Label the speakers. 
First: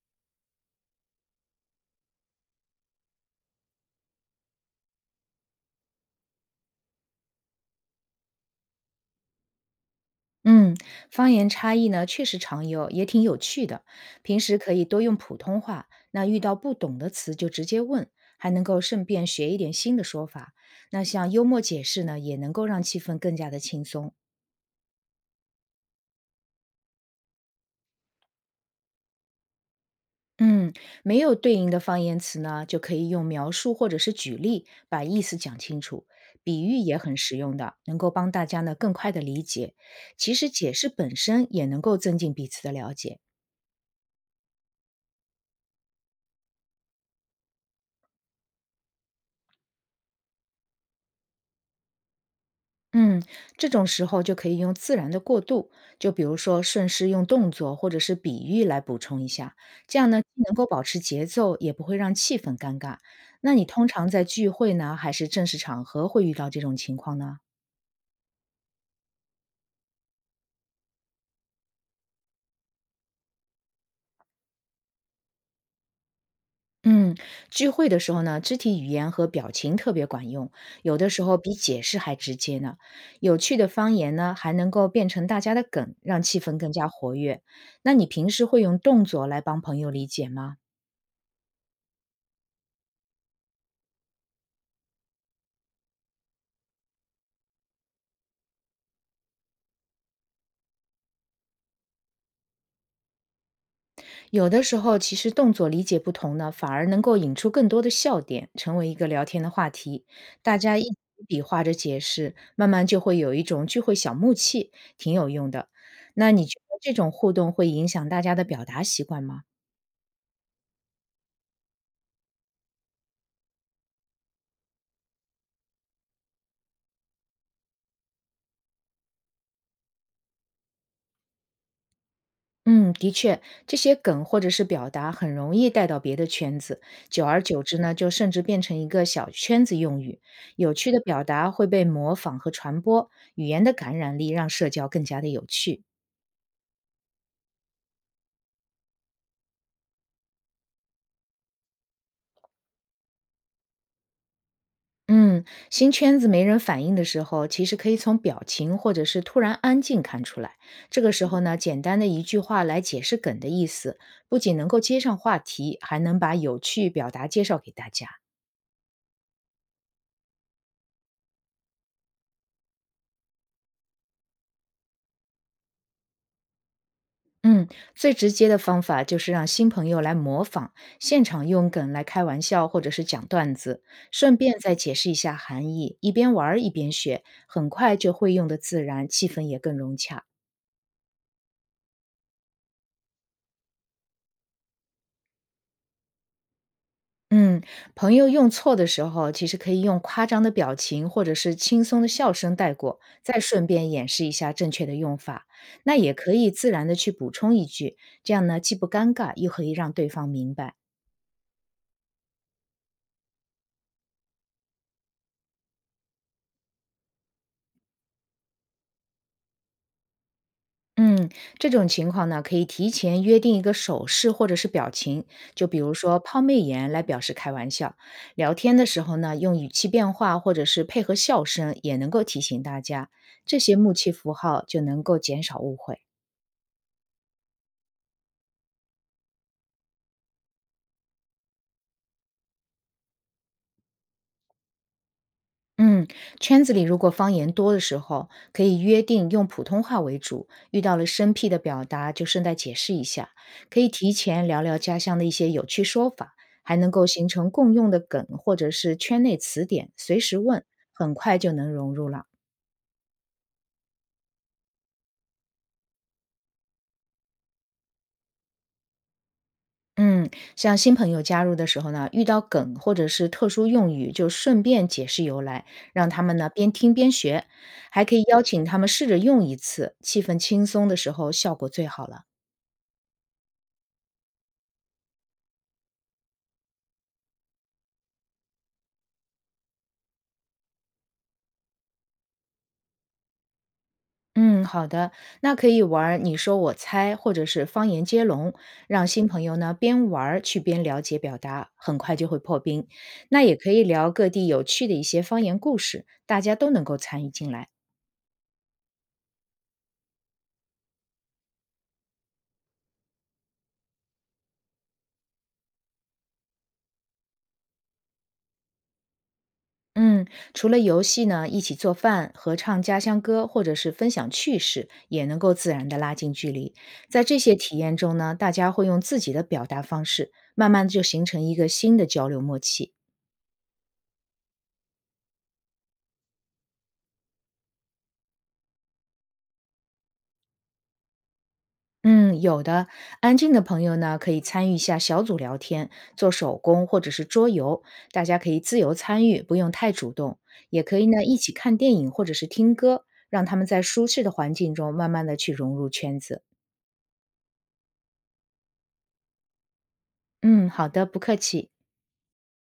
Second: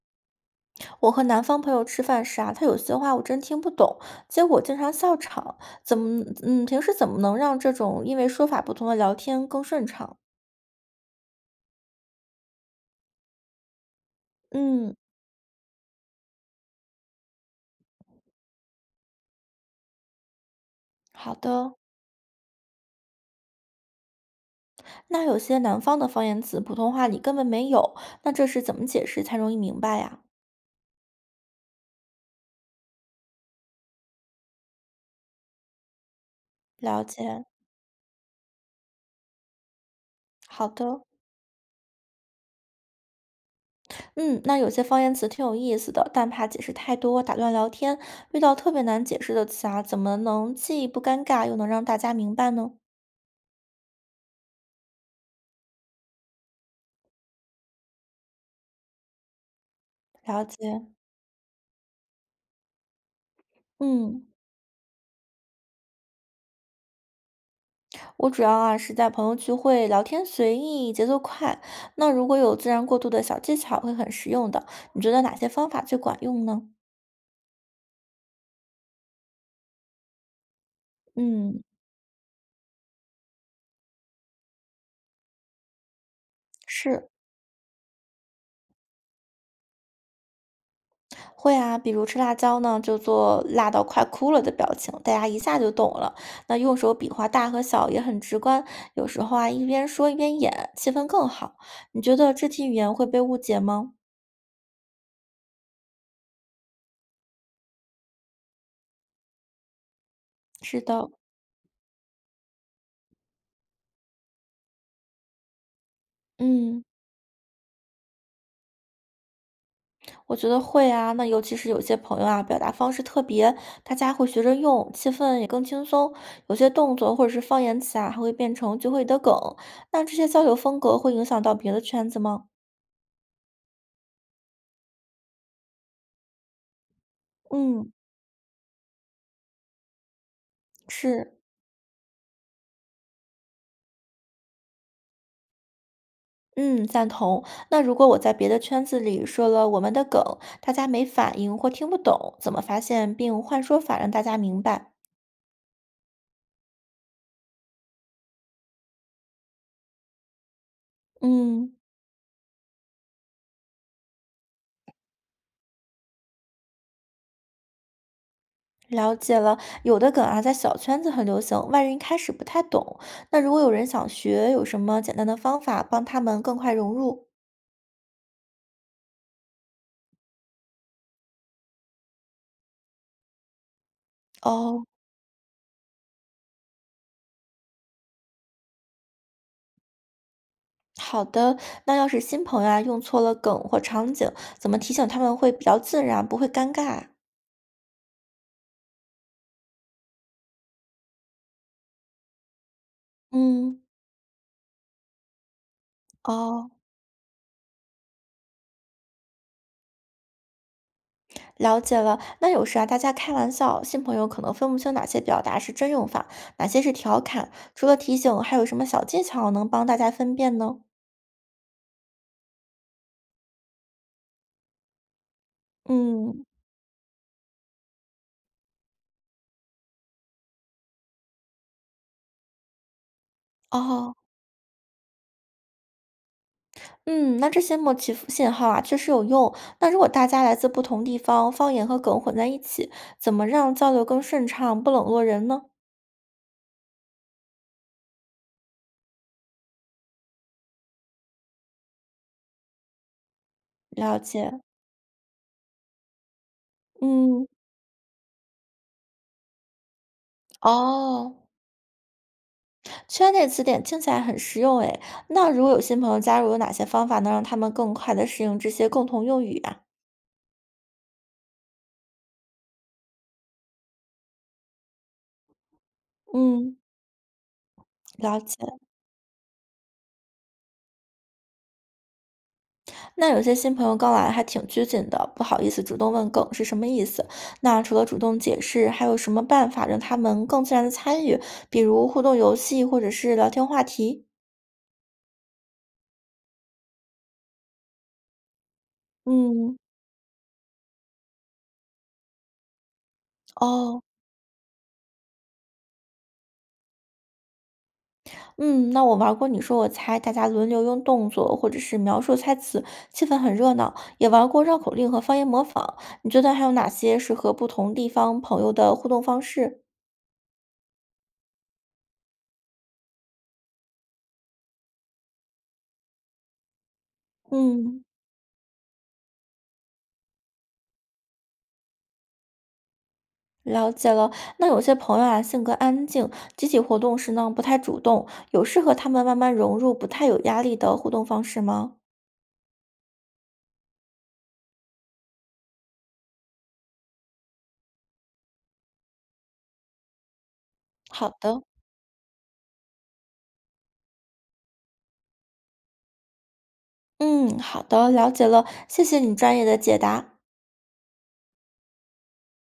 Speaker 1: 我和南方朋友吃饭时啊，他有些话我真听不懂，结果经常笑场。怎么，嗯，平时怎么能让这种因为说法不同的聊天更顺畅？
Speaker 2: 嗯，方言差异呢，确实常有，也挺有趣的。平时可以
Speaker 1: 嗯，
Speaker 2: 多用普通话，那遇到不懂的词就直接问，还能够顺便学一点新的说法。那像
Speaker 1: 好
Speaker 2: 幽默
Speaker 1: 的。
Speaker 2: 解释呢，也能够让气氛更加的轻松。
Speaker 1: 那有些南方的方言词，普通话里根本没有，那这是怎么解释才容易明白呀？
Speaker 2: 嗯，没有对应的方言词呢，就可以用描述或者是举例把意思讲清楚。比喻也
Speaker 1: 了
Speaker 2: 很实
Speaker 1: 解。
Speaker 2: 用的，能够帮大家呢更快的理解。其实
Speaker 1: 好
Speaker 2: 解释
Speaker 1: 的，
Speaker 2: 本身也能够增进彼此的了解。
Speaker 1: 嗯，那有些方言词挺有意思的，但怕解释太多打断聊天，遇到特别难解释的词啊，怎么能既不尴尬又能让大家明白呢？
Speaker 2: 嗯，这种时候就可以用自然的过渡，就比如说顺势用动作或者是比喻来补充一下，这样呢既
Speaker 1: 了
Speaker 2: 能够保
Speaker 1: 解，
Speaker 2: 持节奏，也不会让气氛尴尬。那你通常
Speaker 1: 嗯。
Speaker 2: 在聚会呢，还是正式场合会遇到这种情况呢？
Speaker 1: 我主要啊是在朋友聚会聊天随意，节奏快。那如果有自然过渡的小技巧，会很实用的。你觉得哪些方法最管用呢？
Speaker 2: 嗯，聚会的时候呢，肢体语言和表情特别管用，有的时候比
Speaker 1: 嗯，
Speaker 2: 解释还直接呢。有趣的方言呢，还能够变成大家的梗，让气氛更加
Speaker 1: 是
Speaker 2: 活跃。那你平时会用动作来帮朋友理解吗？
Speaker 1: 会啊，比如吃辣椒呢，就做辣到快哭了的表情，大家一下就懂了。那用手比划大和小也很直观，有时候啊一边说一边演，气氛更好。你觉得肢体语言会被误解吗？
Speaker 2: 有的时候，其实动作理解不同呢，反而能够引出更多的笑点，成为一个聊天的话题。大家
Speaker 1: 是
Speaker 2: 一起
Speaker 1: 的，
Speaker 2: 比划着解释，慢慢就会有一种聚会小默契，挺有用的。那你觉得
Speaker 1: 嗯。
Speaker 2: 这种互动会影响大家的表达习惯吗？
Speaker 1: 我觉得会啊，那尤其是有些朋友啊，表达方式特别，大家会学着用，气氛也更轻松。有些动作或者是方言词啊，还会变成聚会的梗。那这些交流风格会影响到别的圈子吗？
Speaker 2: 嗯，的确，这些梗或者是表达很容易带到别的圈子，久而久之
Speaker 1: 嗯，
Speaker 2: 呢，就甚至变成一个小圈子用语。有趣的表
Speaker 1: 是，
Speaker 2: 达会被模仿和传播，语言的感染力让社交更加的有趣。
Speaker 1: 嗯，赞同。那如果我在别的圈子里说了我们的梗，大家没反应或听不懂，怎么发现并换说法让大家明白？
Speaker 2: 嗯，新圈子没人反应的时候，其实可以从表情或者是突然安静看出来。这个时候呢，
Speaker 1: 嗯。
Speaker 2: 简单的一句话来解释梗的意思，不仅能够接上话题，还能把有趣表达介绍给大家。
Speaker 1: 了解了，有的梗啊，在小圈子很流行，外人一开始不太懂。那如果有人想学，有什么简单的方法帮他们更快融入？
Speaker 2: 嗯，最直接的方法就是让新朋友来模仿，现场用梗来开玩笑或者是讲段子，顺便再
Speaker 1: 哦，
Speaker 2: 解释一下含义，一边玩儿一边学，很快就会用的自然，气氛也更融洽。
Speaker 1: 好的。那要是新朋友啊，用错了梗或场景，怎么提醒他们会比较自然，不会尴尬啊
Speaker 2: 嗯，朋友用错的时候，其实可以用夸张的表情或者是轻松的笑声带过，再顺
Speaker 1: 嗯，
Speaker 2: 便演示一下正确的用法。那也可以自
Speaker 1: 哦，
Speaker 2: 然的去补充一句，这样呢既不尴尬，又可以让对方明白。
Speaker 1: 了解了。那有时啊，大家开玩笑，新朋友可能分不清哪些表达是真用法，哪些是调侃。除了提醒，还有什么小技巧能帮大家分辨呢？
Speaker 2: 嗯，这种情况呢，可以提前约定一个手势或者是表情，就比如说抛
Speaker 1: 嗯，
Speaker 2: 媚眼来表示开玩笑。聊天的时候呢，用语气变化或者是配合笑声，也能够提醒大家，这些默契
Speaker 1: 哦。
Speaker 2: 符号就能够减少误会。
Speaker 1: 嗯，那这些默契符信号啊，确实有用。那如果大家来自不同地方，方言和梗混在一起，怎么让交流更顺畅，不冷落人呢？
Speaker 2: 嗯，圈子里如果方言多的时候，可以约定用普通话为主，遇到了生僻的表达就顺带解释一下，可以提
Speaker 1: 了
Speaker 2: 前
Speaker 1: 解，
Speaker 2: 聊聊家乡的一些有趣说法，还能够形
Speaker 1: 嗯，
Speaker 2: 成共用的梗或者是圈内词典，随时问，很
Speaker 1: 哦，
Speaker 2: 快就能融入了。
Speaker 1: 圈内词典听起来很实用诶。那如果有新朋友加入，有哪些方法能让他们更快的适应这些共同用语啊？
Speaker 2: 嗯，像新朋友加入的时候呢，遇到梗或者是特殊用语，就顺便解释由来，让他们呢边
Speaker 1: 嗯，
Speaker 2: 听边学，还可以
Speaker 1: 了
Speaker 2: 邀
Speaker 1: 解。
Speaker 2: 请他们试着用一次，气氛轻松的时候效果最好了。
Speaker 1: 那有些新朋友刚来还挺拘谨的，不好意思主动问梗是什么意思。那除了主动解释，还有什么办法让他们更自然的参与？比如互动游戏，或者是聊天话题？
Speaker 2: 嗯，好的，那可以玩儿你说我猜，或者是方言接龙，让新朋友呢
Speaker 1: 嗯，
Speaker 2: 边玩儿去边了解表达，很快就会破冰。那也可以
Speaker 1: 哦，
Speaker 2: 聊各地有趣的一些方言故事，大家都能够参与进来。
Speaker 1: 嗯，那我玩过你说我猜，大家轮流用动作或者是描述猜词，气氛很热闹。也玩过绕口令和方言模仿。你觉得还有哪些适合不同地方朋友的互动方式？
Speaker 2: 嗯，除了游戏呢，一起做饭、合唱家乡歌，或者是分享趣事，也能够自然的拉近距离。在这些体验
Speaker 1: 嗯。
Speaker 2: 中呢，大家会用自己的表达方式，慢慢地就形成一个新的交流默契。
Speaker 1: 了解了，那有些朋友啊，性格安静，集体活动时呢不太主动，有适合他们慢慢融入、不太有压力的互动方式吗？
Speaker 2: 嗯，有的。安静的朋友呢，可以参与一下小组聊天，做手工或者是桌游，大家可以自由参与，不用太主动。也可以呢，
Speaker 1: 好
Speaker 2: 一起
Speaker 1: 的，
Speaker 2: 看电影或者是听歌，让他们在舒适的环境中慢慢的去融入圈子。
Speaker 1: 嗯，好的，了解了，谢谢你专业的解答。
Speaker 2: 嗯，好的，不客气。